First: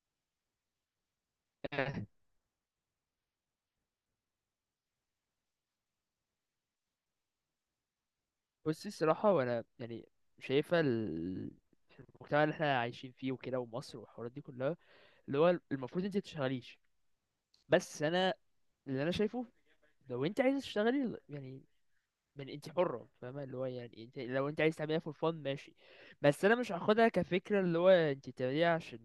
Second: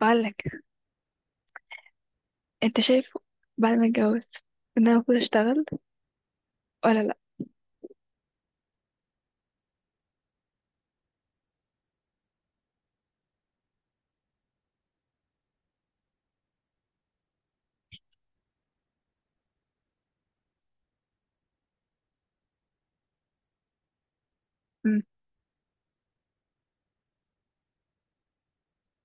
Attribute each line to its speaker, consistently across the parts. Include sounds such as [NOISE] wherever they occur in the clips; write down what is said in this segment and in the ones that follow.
Speaker 1: بعلك، انت شايف بعد ما اتجوز ان انا المفروض اشتغل ولا لا؟
Speaker 2: بصي الصراحة وأنا يعني شايفة المجتمع اللي احنا عايشين فيه وكده ومصر والحوارات دي كلها اللي هو المفروض انت تشتغليش. بس انا اللي انا شايفه لو انت عايزة تشتغلي يعني من انت حرة فاهمة اللي هو يعني انت لو انت عايز تعمليها
Speaker 1: مم.
Speaker 2: فور فن ماشي. بس انا مش هاخدها كفكرة اللي هو انت تعمليها عشان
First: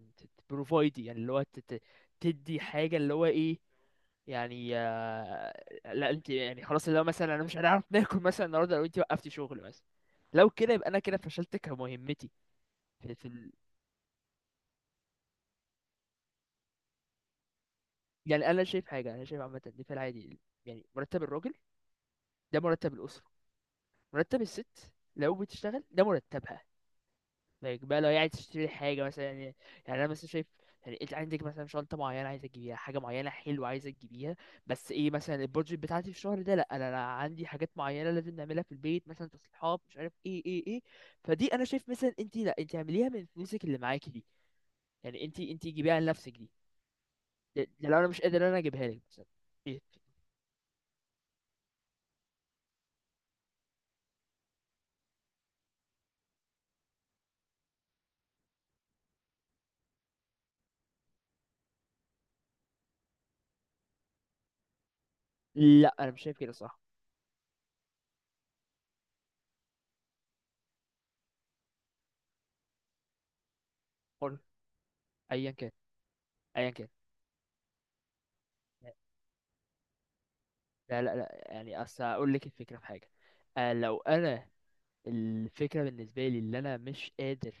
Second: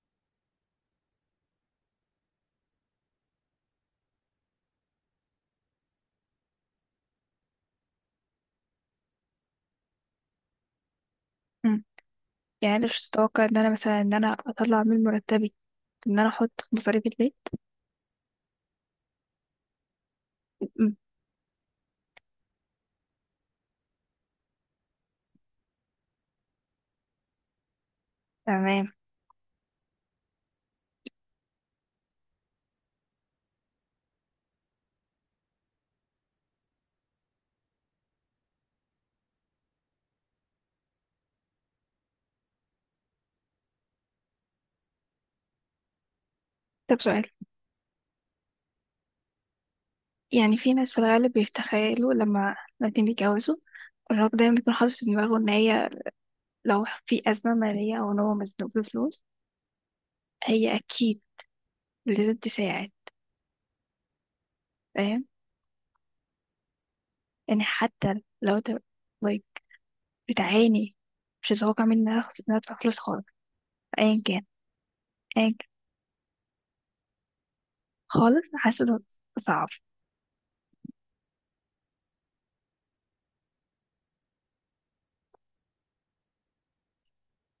Speaker 2: تبروفايدي يعني اللي هو تدي حاجة اللي هو ايه يعني آه، لا انت يعني خلاص لو مثلا انا مش هنعرف ناكل مثلا النهارده لو انت وقفتي شغل مثلا. لو كده يبقى انا كده فشلت
Speaker 1: مم.
Speaker 2: كمهمتي.
Speaker 1: يعني انا مش
Speaker 2: في
Speaker 1: متوقع ان انا مثلا ان انا اطلع من مرتبي، ان انا احط في مصاريف البيت.
Speaker 2: يعني انا شايف حاجه انا شايف عامه ان في العادي يعني
Speaker 1: مم.
Speaker 2: مرتب الراجل ده مرتب الاسره. مرتب الست لو بتشتغل ده مرتبها. لايك بقى لو هي عايز تشتري
Speaker 1: تمام.
Speaker 2: حاجه مثلا يعني. يعني انا مثلا شايف يعني انت عندك مثلا شنطه معينه عايزه تجيبيها حاجه معينه حلوه عايزه تجيبيها بس ايه مثلا البادجت بتاعتي في الشهر ده. لا أنا عندي حاجات معينه لازم نعملها في البيت مثلا تصليحات مش عارف ايه ايه ايه. فدي انا شايف مثلا انت لا انت اعمليها من فلوسك اللي معاكي دي. يعني انت جيبيها لنفسك دي.
Speaker 1: طب، سؤال.
Speaker 2: ده لو انا مش قادر انا اجيبها لك مثلا. إيه؟
Speaker 1: يعني في ناس في الغالب بيتخيلوا لما الاتنين بيتجوزوا، الراجل دايما بيكون حاطط في دماغه ان هي لو في ازمه ماليه او ان هو مزنوق بفلوس، هي اكيد لازم تساعد. فاهم؟
Speaker 2: لا انا مش شايف كده صح.
Speaker 1: يعني حتى لو انت طيب، بتعاني، مش هتوقع مني ان انا إن أنا ادفع فلوس خالص، ايا
Speaker 2: قول
Speaker 1: كان.
Speaker 2: ايا
Speaker 1: ايا
Speaker 2: كان ايا كان.
Speaker 1: خالص. حاسة ده صعب.
Speaker 2: لا يعني اصل اقول لك الفكره في حاجه. آه، لو انا الفكرة بالنسبة لي اللي أنا مش قادر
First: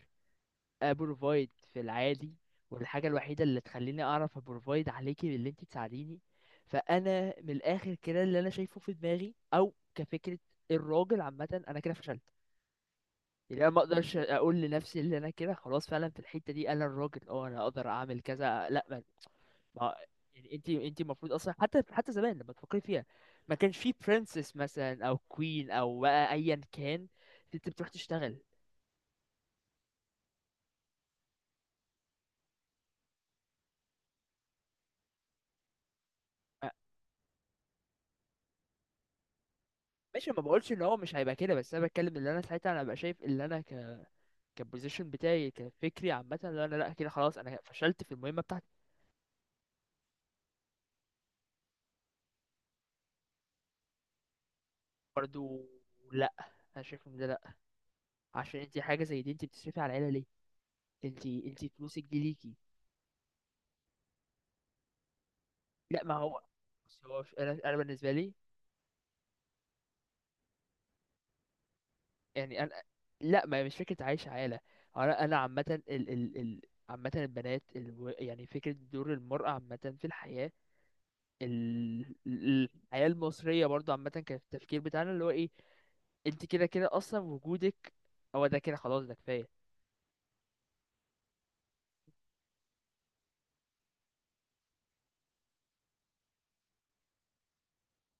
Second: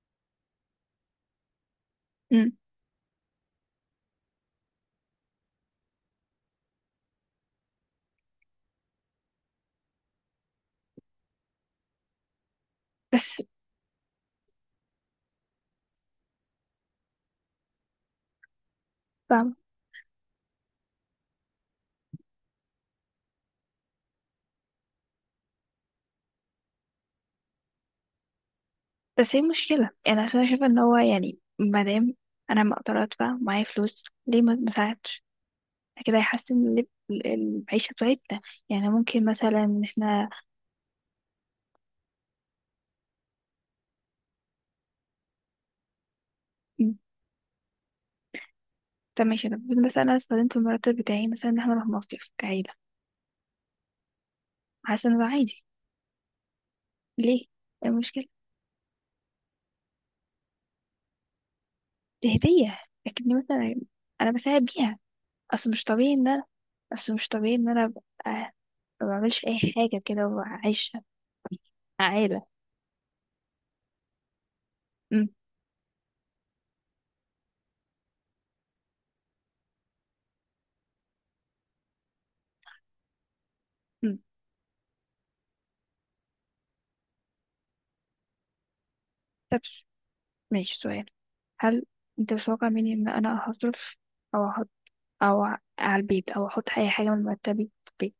Speaker 2: أبروفايد في العادي.
Speaker 1: مم.
Speaker 2: والحاجة الوحيدة اللي تخليني أعرف أبروفايد عليكي باللي أنت تساعديني. فأنا من الآخر كده اللي أنا شايفه في دماغي أو كفكرة الراجل عامة أنا كده فشلت.
Speaker 1: بس.
Speaker 2: يعني أنا ما أقدرش أقول لنفسي اللي أنا كده خلاص فعلا في الحتة دي أنا الراجل أه أنا أقدر أعمل كذا لأ
Speaker 1: فاهمة.
Speaker 2: ما- يعني أنت المفروض أصلا حتى زمان لما تفكري فيها ما كانش في برنسس مثلا أو كوين أو بقى أيا كان. أنت بتروح تشتغل.
Speaker 1: بس هي مشكلة، يعني عشان أنا شايفة ان هو يعني مادام انا ما اقدر ادفع معايا فلوس، ليه ما اساعدش؟ كده هيحسن المعيشة بتاعتنا. يعني ممكن مثلا ان احنا...
Speaker 2: ماشي ما بقولش ان هو مش هيبقى كده بس انا بتكلم ان انا ساعتها انا ببقى شايف ان انا كبوزيشن بتاعي كفكري عامه ان انا لا
Speaker 1: مم.
Speaker 2: كده خلاص انا فشلت في المهمه بتاعتي.
Speaker 1: طب ماشي، انا بقول مثلا انا استخدمت المرتب بتاعي مثلا ان احنا نروح مصيف كعيلة. حاسة ان ده عادي.
Speaker 2: برضو لا انا شايف ان ده لا.
Speaker 1: ليه؟ إيه المشكلة؟
Speaker 2: عشان انت حاجه زي دي انت بتصرفي على العيله ليه؟ انت فلوسك دي
Speaker 1: دي
Speaker 2: ليكي.
Speaker 1: هدية، لكني مثلا انا بساعد بيها. اصل مش
Speaker 2: لا
Speaker 1: طبيعي
Speaker 2: ما
Speaker 1: ان
Speaker 2: هو
Speaker 1: انا
Speaker 2: بس
Speaker 1: اصل
Speaker 2: هو
Speaker 1: مش طبيعي
Speaker 2: انا
Speaker 1: ان
Speaker 2: انا
Speaker 1: انا أبقى
Speaker 2: بالنسبه لي
Speaker 1: ما بعملش اي حاجه كده وعايشه عائلة.
Speaker 2: يعني انا لا ما هي مش فكره عايش عيله. هو انا
Speaker 1: مم.
Speaker 2: انا عامه ال عامه البنات يعني فكره دور المراه عامه في الحياه. الحياة المصرية برضو عامة
Speaker 1: مم.
Speaker 2: كان التفكير بتاعنا اللي هو ايه. انت كده كده اصلا وجودك هو ده كده خلاص ده كفاية.
Speaker 1: طب ماشي، سؤال. هل انت متوقع مني ان انا هصرف او احط او على البيت او احط اي حاجة من مرتبي في البيت؟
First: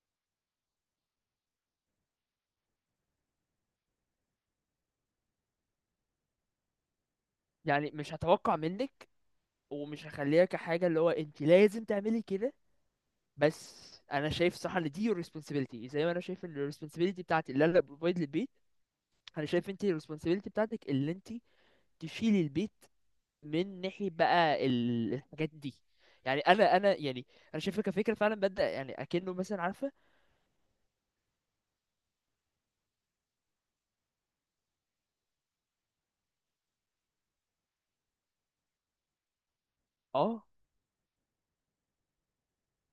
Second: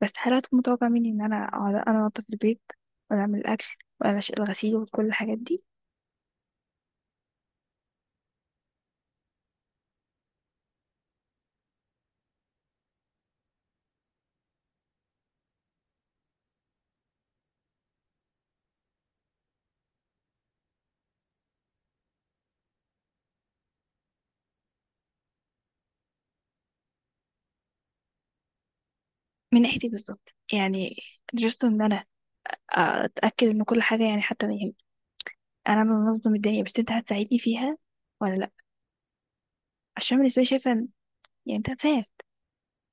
Speaker 1: بس هل هتكون متوقع مني ان انا اقعد انا انضف البيت ولا اعمل الاكل ولا الغسيل وكل الحاجات دي؟
Speaker 2: يعني مش هتوقع منك ومش هخليها كحاجة اللي هو انت لازم تعملي كده. بس انا شايف صح ان دي responsibility زي ما انا شايف ان ال responsibility بتاعتي اللي انا بروفايد للبيت. انا شايف انت ال responsibility بتاعتك اللي انت تشيلي البيت من ناحية بقى الحاجات دي. يعني انا يعني انا شايفها كفكرة فعلا ببدأ يعني اكنه
Speaker 1: من
Speaker 2: مثلا
Speaker 1: ناحيتي
Speaker 2: عارفة.
Speaker 1: بالظبط، يعني جست ان انا اتاكد ان كل حاجة، يعني حتى يعني انا بنظم الدنيا بس انت هتساعدني فيها ولا لا؟ عشان بالنسبة
Speaker 2: اه
Speaker 1: لي شايفة ان... يعني انت هتساعد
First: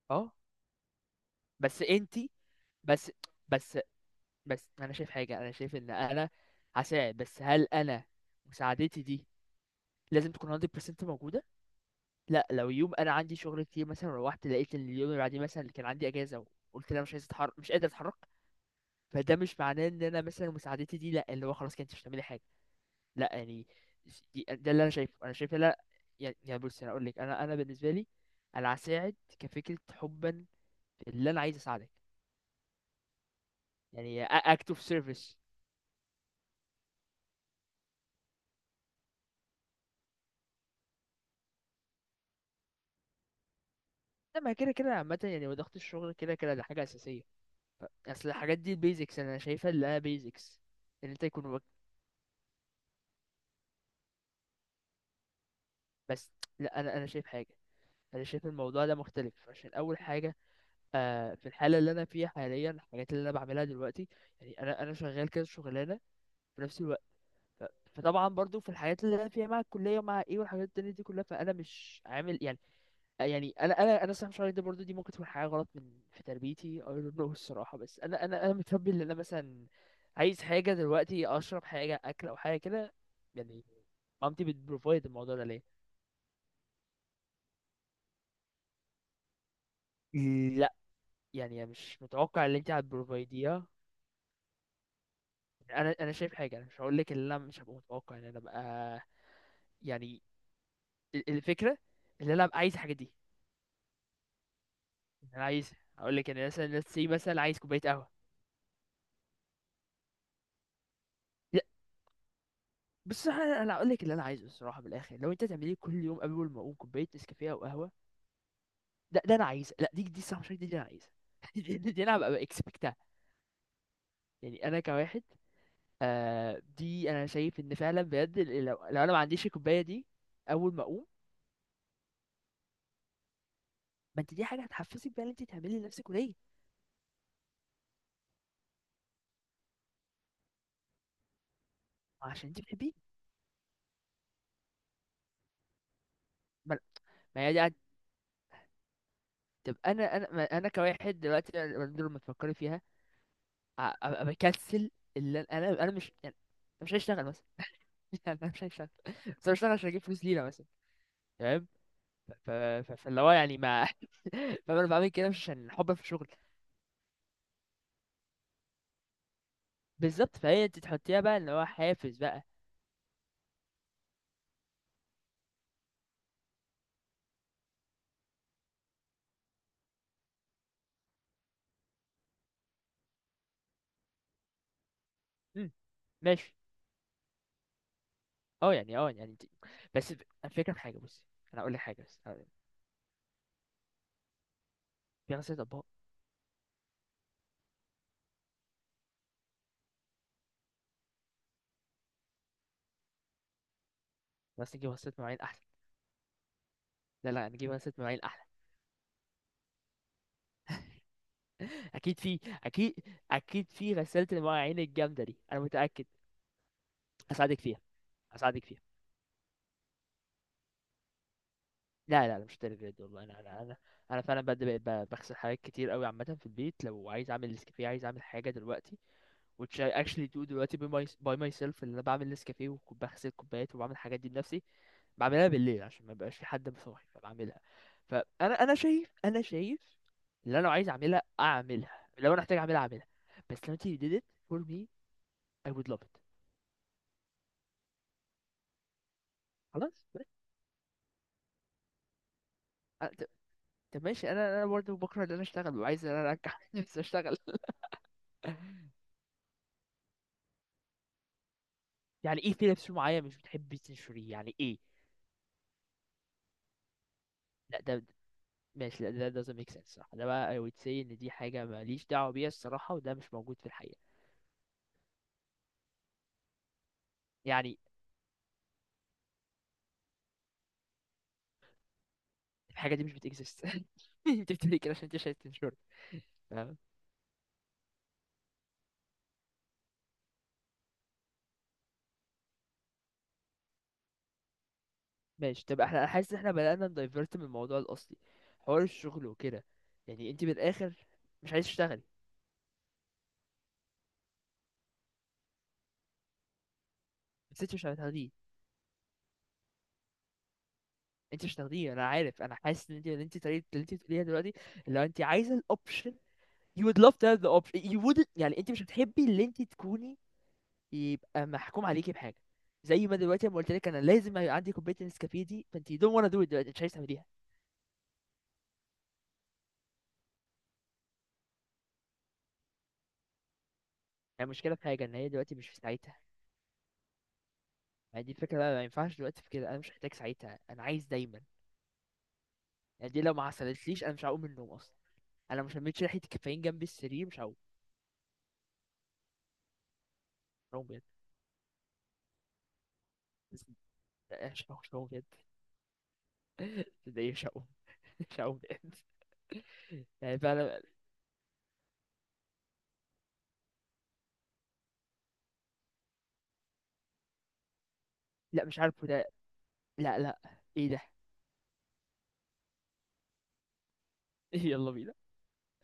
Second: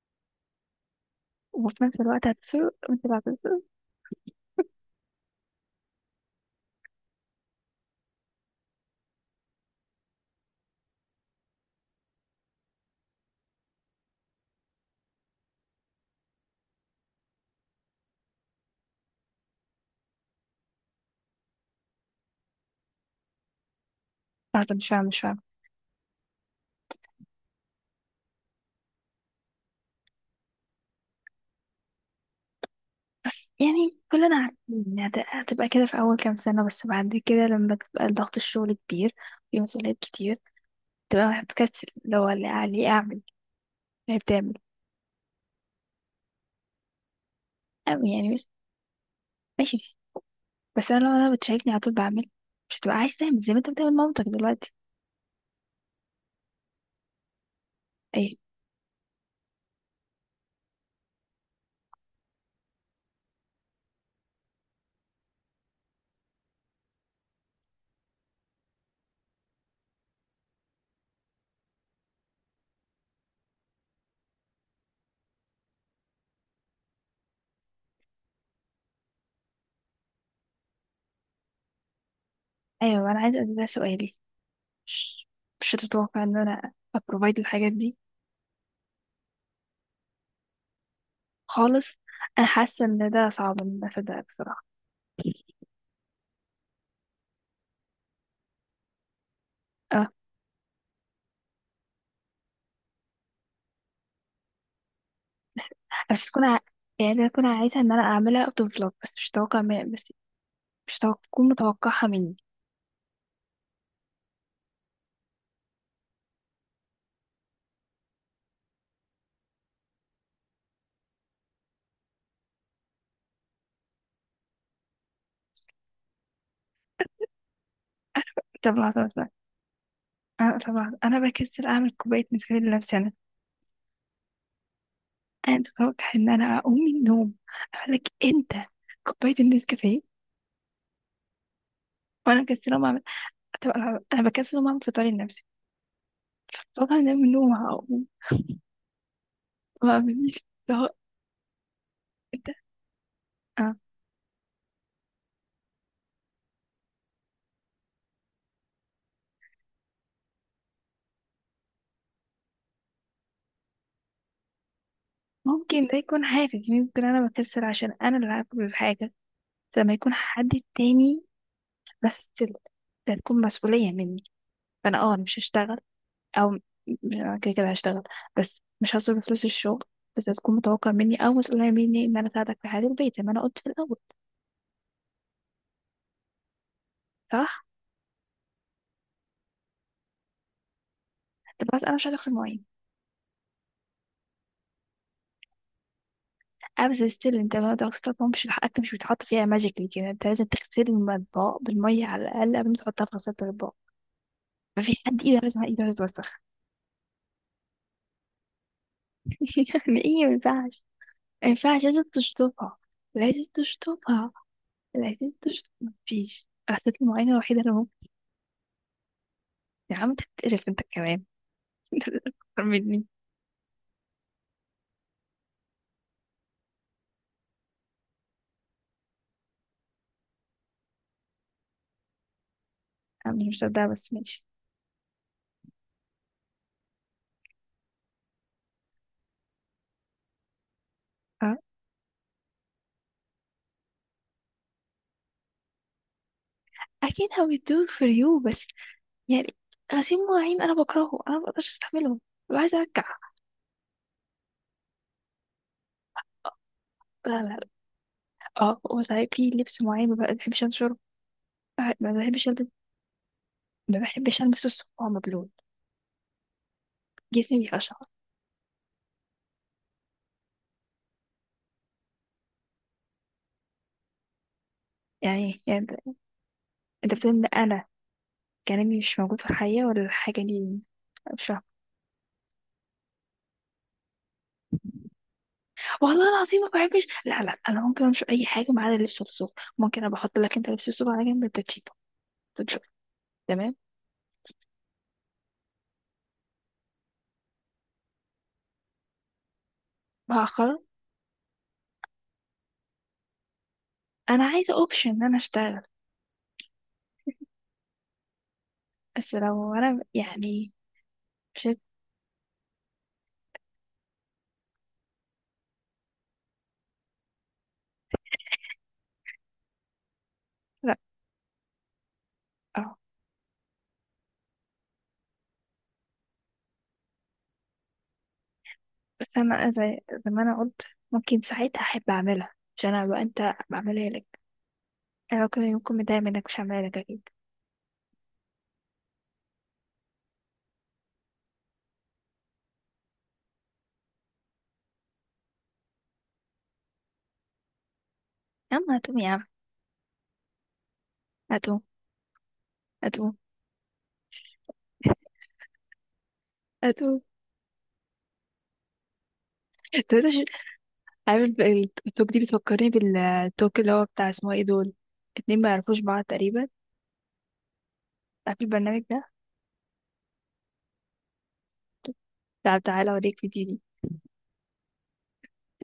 Speaker 2: اه. بس
Speaker 1: وفي نفس الوقت
Speaker 2: انتي.
Speaker 1: هتصرف وانت
Speaker 2: بس
Speaker 1: اللي هتصرف.
Speaker 2: بس بس انا شايف حاجه انا شايف ان انا هساعد بس هل انا مساعدتي دي لازم تكون 100% موجوده؟ لا لو يوم انا عندي شغل كتير مثلا روحت لقيت ان اليوم اللي بعديه مثلا كان عندي اجازه وقلت انا مش عايز اتحرك مش قادر اتحرك فده مش معناه ان انا مثلا مساعدتي دي لا اللي هو خلاص كانت مش هتعملي حاجه. لا يعني ده
Speaker 1: لحظة،
Speaker 2: اللي
Speaker 1: مش
Speaker 2: انا
Speaker 1: فاهمة،
Speaker 2: شايفه
Speaker 1: مش
Speaker 2: انا
Speaker 1: فاهمة.
Speaker 2: شايف لا. يعني بص انا اقول لك انا بالنسبه لي انا هساعد كفكره حبا في اللي انا عايز اساعدك.
Speaker 1: بس يعني
Speaker 2: يعني
Speaker 1: كلنا
Speaker 2: act of
Speaker 1: عارفين إن
Speaker 2: service.
Speaker 1: هتبقى كده في أول كام سنة، بس بعد كده لما تبقى ضغط الشغل كبير، في مسؤوليات كتير، تبقى هتكسل لو اللي عليه أعمل اللي بتعمل
Speaker 2: لما كده كده عامة يعني وضغط الشغل كده كده ده حاجة أساسية.
Speaker 1: أعمل.
Speaker 2: أصل
Speaker 1: يعني بس
Speaker 2: الحاجات دي البيزكس أنا شايفها اللي
Speaker 1: ماشي.
Speaker 2: هي بيزكس.
Speaker 1: بس أنا
Speaker 2: إن
Speaker 1: لو
Speaker 2: أنت
Speaker 1: أنا
Speaker 2: يكون
Speaker 1: بتشاركني على طول بعمل، مش هتبقى عايز تعمل زي ما أنت بتعمل مامتك دلوقتي.
Speaker 2: بس لأ أنا شايف حاجة. أنا
Speaker 1: أيوة،
Speaker 2: شايف الموضوع ده مختلف عشان أول حاجة. آه في الحالة اللي أنا فيها حاليا الحاجات اللي أنا بعملها دلوقتي يعني أنا شغال كذا شغلانة في نفس الوقت. ف... فطبعا برضو في الحاجات اللي أنا فيها مع الكلية ومع إيه والحاجات التانية دي كلها فأنا مش عامل يعني. يعني انا صراحه مش عارف ده برضه دي ممكن تكون حاجه غلط من في تربيتي I don't know الصراحه. بس انا متربي ان انا مثلا عايز حاجه دلوقتي اشرب حاجه اكل او حاجه كده
Speaker 1: أيوة، أنا عايزة
Speaker 2: يعني
Speaker 1: ده سؤالي.
Speaker 2: مامتي بتبروفايد
Speaker 1: مش
Speaker 2: الموضوع ده ليه.
Speaker 1: مش هتتوقع إن أنا أبروفايد الحاجات دي؟
Speaker 2: لا يعني أنا
Speaker 1: خالص.
Speaker 2: مش متوقع
Speaker 1: أنا
Speaker 2: اللي انت
Speaker 1: حاسة إن ده صعب
Speaker 2: هتبروفايديها.
Speaker 1: إن أنا أصدقك بصراحة.
Speaker 2: انا شايف حاجه انا مش هقول لك ان انا مش هبقى متوقع ان انا ابقى
Speaker 1: اه.
Speaker 2: يعني الفكره ان انا ابقى عايز الحاجه دي إن انا عايز هقول
Speaker 1: بس
Speaker 2: لك
Speaker 1: تكون
Speaker 2: ان مثلا let's say
Speaker 1: يعني أنا
Speaker 2: مثلا
Speaker 1: أكون
Speaker 2: عايز
Speaker 1: عايزة
Speaker 2: كوبايه
Speaker 1: إن أنا
Speaker 2: قهوه.
Speaker 1: أعملها أوت أوف بلوك، بس مش هتكون متوقعها مني.
Speaker 2: بس انا هقول لك اللي انا عايزه الصراحه بالاخر لو انت تعملي كل يوم قبل ما اقوم كوبايه نسكافيه او قهوه. ده انا عايزه. لا دي الصراحه مش عارف دي انا عايزه [LAUGHS] دي انا هبقى اكسبكتها. يعني انا كواحد آه دي انا شايف ان فعلا بجد
Speaker 1: طب
Speaker 2: لو، لو
Speaker 1: لحظة
Speaker 2: انا ما
Speaker 1: بس
Speaker 2: عنديش الكوبايه دي
Speaker 1: طب
Speaker 2: اول ما
Speaker 1: لحظة،
Speaker 2: اقوم.
Speaker 1: أنا بكسل أعمل كوباية نسكافيه لنفسي أنا.
Speaker 2: ما انت دي حاجه هتحفزك بقى ان انت
Speaker 1: أنا
Speaker 2: تعملي
Speaker 1: متوقع
Speaker 2: لنفسك
Speaker 1: إن
Speaker 2: وليه؟
Speaker 1: أنا أقوم من النوم أقول لك أنت كوباية النسكافيه، وأنا
Speaker 2: عشان انت
Speaker 1: مكسلة أقوم
Speaker 2: بتحبيه.
Speaker 1: أعمل. طب لحظة، أنا بكسل أقوم أعمل فطاري لنفسي،
Speaker 2: ما
Speaker 1: متوقع إن أنا من
Speaker 2: ما هي
Speaker 1: النوم
Speaker 2: دي
Speaker 1: هقوم
Speaker 2: طب
Speaker 1: ما
Speaker 2: انا
Speaker 1: أعملش؟
Speaker 2: ما انا
Speaker 1: اللي هو
Speaker 2: كواحد دلوقتي لما
Speaker 1: أنت؟
Speaker 2: تفكري فيها
Speaker 1: آه.
Speaker 2: ابقى بكنسل اللي انا أنا مش يعني أنا مش هشتغل مثلا [LAUGHS] لا مش هشتغل. بس أنا بشتغل عشان اجيب فلوس لينا مثلا تمام. فاللي هو يعني ما [LAUGHS] فانا بعمل كده مش عشان
Speaker 1: ممكن
Speaker 2: حب
Speaker 1: ده
Speaker 2: في
Speaker 1: يكون
Speaker 2: الشغل.
Speaker 1: حافز، ممكن أنا بكسل عشان أنا اللي هاكل الحاجة لما يكون
Speaker 2: بالظبط
Speaker 1: حد
Speaker 2: فهي انت تحطيها
Speaker 1: تاني.
Speaker 2: بقى اللي هو حافز
Speaker 1: بس
Speaker 2: بقى.
Speaker 1: ده تكون مسؤولية مني. فأنا أنا مش هشتغل، او م- أنا كده كده هشتغل بس مش هصرف فلوس الشغل. بس هتكون متوقع مني او مسؤولية مني ان انا اساعدك في حياة البيت زي ما انا قلت في الاول.
Speaker 2: مم. ماشي.
Speaker 1: صح.
Speaker 2: اه يعني اه يعني انت بس الفكره في حاجه بصي انا
Speaker 1: طب
Speaker 2: اقول لك
Speaker 1: بس انا
Speaker 2: حاجه
Speaker 1: مش عايزه
Speaker 2: بس
Speaker 1: اغسل مواعين.
Speaker 2: في غسالة اطباق.
Speaker 1: انا بس ستيل انت ما تغسل مواعين مش حقك، مش بيتحط فيها ماجيكلي كده، انت لازم تغسل المطبخ بالميه على الاقل قبل ما تحطها في غسالة الاطباق.
Speaker 2: بس نجيب
Speaker 1: مفيش
Speaker 2: غسالة
Speaker 1: حد ايده
Speaker 2: مواعين احلى.
Speaker 1: لازم ايده تتوسخ.
Speaker 2: لا نجيب غسالة مواعين احلى.
Speaker 1: [LAUGHS] يعني ايه؟ ما ينفعش، ما ينفعش،
Speaker 2: [LAUGHS]
Speaker 1: لازم
Speaker 2: اكيد في،
Speaker 1: تشطفها،
Speaker 2: اكيد
Speaker 1: لازم
Speaker 2: اكيد في غسالة
Speaker 1: تشطفها،
Speaker 2: المواعين الجامدة
Speaker 1: لازم
Speaker 2: دي انا
Speaker 1: تشطف.
Speaker 2: متأكد.
Speaker 1: مفيش غسالة المواعين الوحيدة
Speaker 2: هساعدك
Speaker 1: اللي
Speaker 2: فيها،
Speaker 1: ممكن...
Speaker 2: هساعدك فيها.
Speaker 1: يا عم، انت بتقرف انت كمان
Speaker 2: لا لا
Speaker 1: [LAUGHS]
Speaker 2: لا،
Speaker 1: أكتر
Speaker 2: مش للدرجة دي
Speaker 1: مني.
Speaker 2: والله انا انا فعلا بجد بقيت بغسل حاجات كتير قوي عامه في البيت لو عايز اعمل نسكافيه عايز اعمل حاجه دلوقتي which I actually do دلوقتي by my by myself اللي انا بعمل نسكافيه وبغسل
Speaker 1: أنا مش
Speaker 2: كوبايات
Speaker 1: مصدقة
Speaker 2: وبعمل
Speaker 1: بس
Speaker 2: الحاجات دي
Speaker 1: ماشي.
Speaker 2: بنفسي. بعملها بالليل عشان ما يبقاش في حد مصاحي فبعملها. فانا انا شايف، انا شايف اللي انا لو عايز اعملها
Speaker 1: اه.
Speaker 2: اعملها لو انا محتاج اعملها اعملها. بس لو انت you did it for me I would love it.
Speaker 1: I can't how it do for you، بس يعني...
Speaker 2: خلاص
Speaker 1: غسيل
Speaker 2: بس.
Speaker 1: مواعين أنا بكرهه، أنا مبقدرش أستحمله، ببقى عايزة أرجع.
Speaker 2: طب طب ماشي انا برضه بكره ان انا اشتغل وعايز ان انا ارجع [LAUGHS] نفسي
Speaker 1: لا،
Speaker 2: اشتغل.
Speaker 1: لا، لا. اه، وصحيح في لبس معين ما بحبش أنشره. آه، ما
Speaker 2: يعني
Speaker 1: بحبش
Speaker 2: ايه
Speaker 1: ألبس.
Speaker 2: في لبس معين مش بتحبي
Speaker 1: ما
Speaker 2: تنشريه
Speaker 1: بحبش
Speaker 2: يعني
Speaker 1: ألبسه
Speaker 2: ايه؟
Speaker 1: الصبح وهو مبلول. جسمي
Speaker 2: لا ده
Speaker 1: بيقشعر.
Speaker 2: ماشي لا ده doesn't make sense صح ده بقى I would say ان دي حاجة ماليش دعوة بيها الصراحة وده مش موجود في الحقيقة.
Speaker 1: يعني أنت بتقول إن
Speaker 2: يعني
Speaker 1: أنا كلامي مش موجود في الحقيقة ولا الحاجة دي؟ مش فاهمة.
Speaker 2: الحاجة دي مش بتكزيست. [LAUGHS] انت بتقولي كده عشان انت مش عايز تنشرها.
Speaker 1: والله العظيم ما
Speaker 2: تمام.
Speaker 1: بحبش. لا، لا، أنا ممكن أنشر أي حاجة ما عدا لبس الصبح. ممكن أبقى أحط لك أنت لبس الصبح على جنب، أنت تشيله، تنشره. تمام.
Speaker 2: ماشي طب احنا أنا حاسس ان احنا بدأنا ندايفرت من الموضوع الأصلي، حوار الشغل وكده. يعني انت من
Speaker 1: بأخر.
Speaker 2: الآخر مش عايز تشتغلي.
Speaker 1: أنا عايزة أوبشن إن أنا أشتغل.
Speaker 2: بس انت مش هتاخديه،
Speaker 1: بس لو انا يعني...
Speaker 2: انت مش
Speaker 1: مش.
Speaker 2: هتاخديه انا عارف انا حاسس ان انت ان انت طريقة اللي انت بتقوليها دلوقتي لو انت عايزة الاوبشن you would love to have the option you wouldn't يعني انت مش بتحبي اللي انت تكوني
Speaker 1: لا.
Speaker 2: يبقى محكوم عليكي بحاجه.
Speaker 1: اه
Speaker 2: زي ما دلوقتي لما قلت لك انا لازم يبقى عندي كوبايه نسكافيه دي فانت you don't wanna do it دلوقتي مش عايز تعمليها.
Speaker 1: بس انا زي ما انا قلت، ممكن ساعتها احب اعملها، مش انا بقى، انت بعملها لك.
Speaker 2: يعني المشكله في حاجه ان هي
Speaker 1: انا
Speaker 2: دلوقتي
Speaker 1: ممكن
Speaker 2: مش في
Speaker 1: يكون
Speaker 2: ساعتها.
Speaker 1: متضايق منك، مش هعملها لك اكيد.
Speaker 2: يعني دي الفكره بقى ما ينفعش دلوقتي في كده انا مش محتاج ساعتها انا عايز دايما. يعني دي لو ما حصلتليش انا مش هقوم من النوم اصلا. انا مش لميتش ريحه الكافيين جنب السرير مش هقوم.
Speaker 1: يا عم هتقوم، يا عم
Speaker 2: مش هقوم بجد.
Speaker 1: هتقوم، هتقوم،
Speaker 2: بس- لا، مش هقوم مش هقوم بجد.
Speaker 1: هتقوم.
Speaker 2: ده إيه؟ مش هقوم. [LAUGHS] مش هقوم بجد
Speaker 1: [LAUGHS] طب انت
Speaker 2: يعني فعلا.
Speaker 1: عامل بقى. التوك دي بتفكرني بالتوك اللي هو بتاع اسمه ايه دول اتنين ما يعرفوش بعض تقريبا. عارف
Speaker 2: لا مش
Speaker 1: البرنامج
Speaker 2: عارف
Speaker 1: ده؟
Speaker 2: ده. لا ايه ده؟
Speaker 1: تعال تعالى اوريك فيديو.
Speaker 2: [LAUGHS] يلا بينا.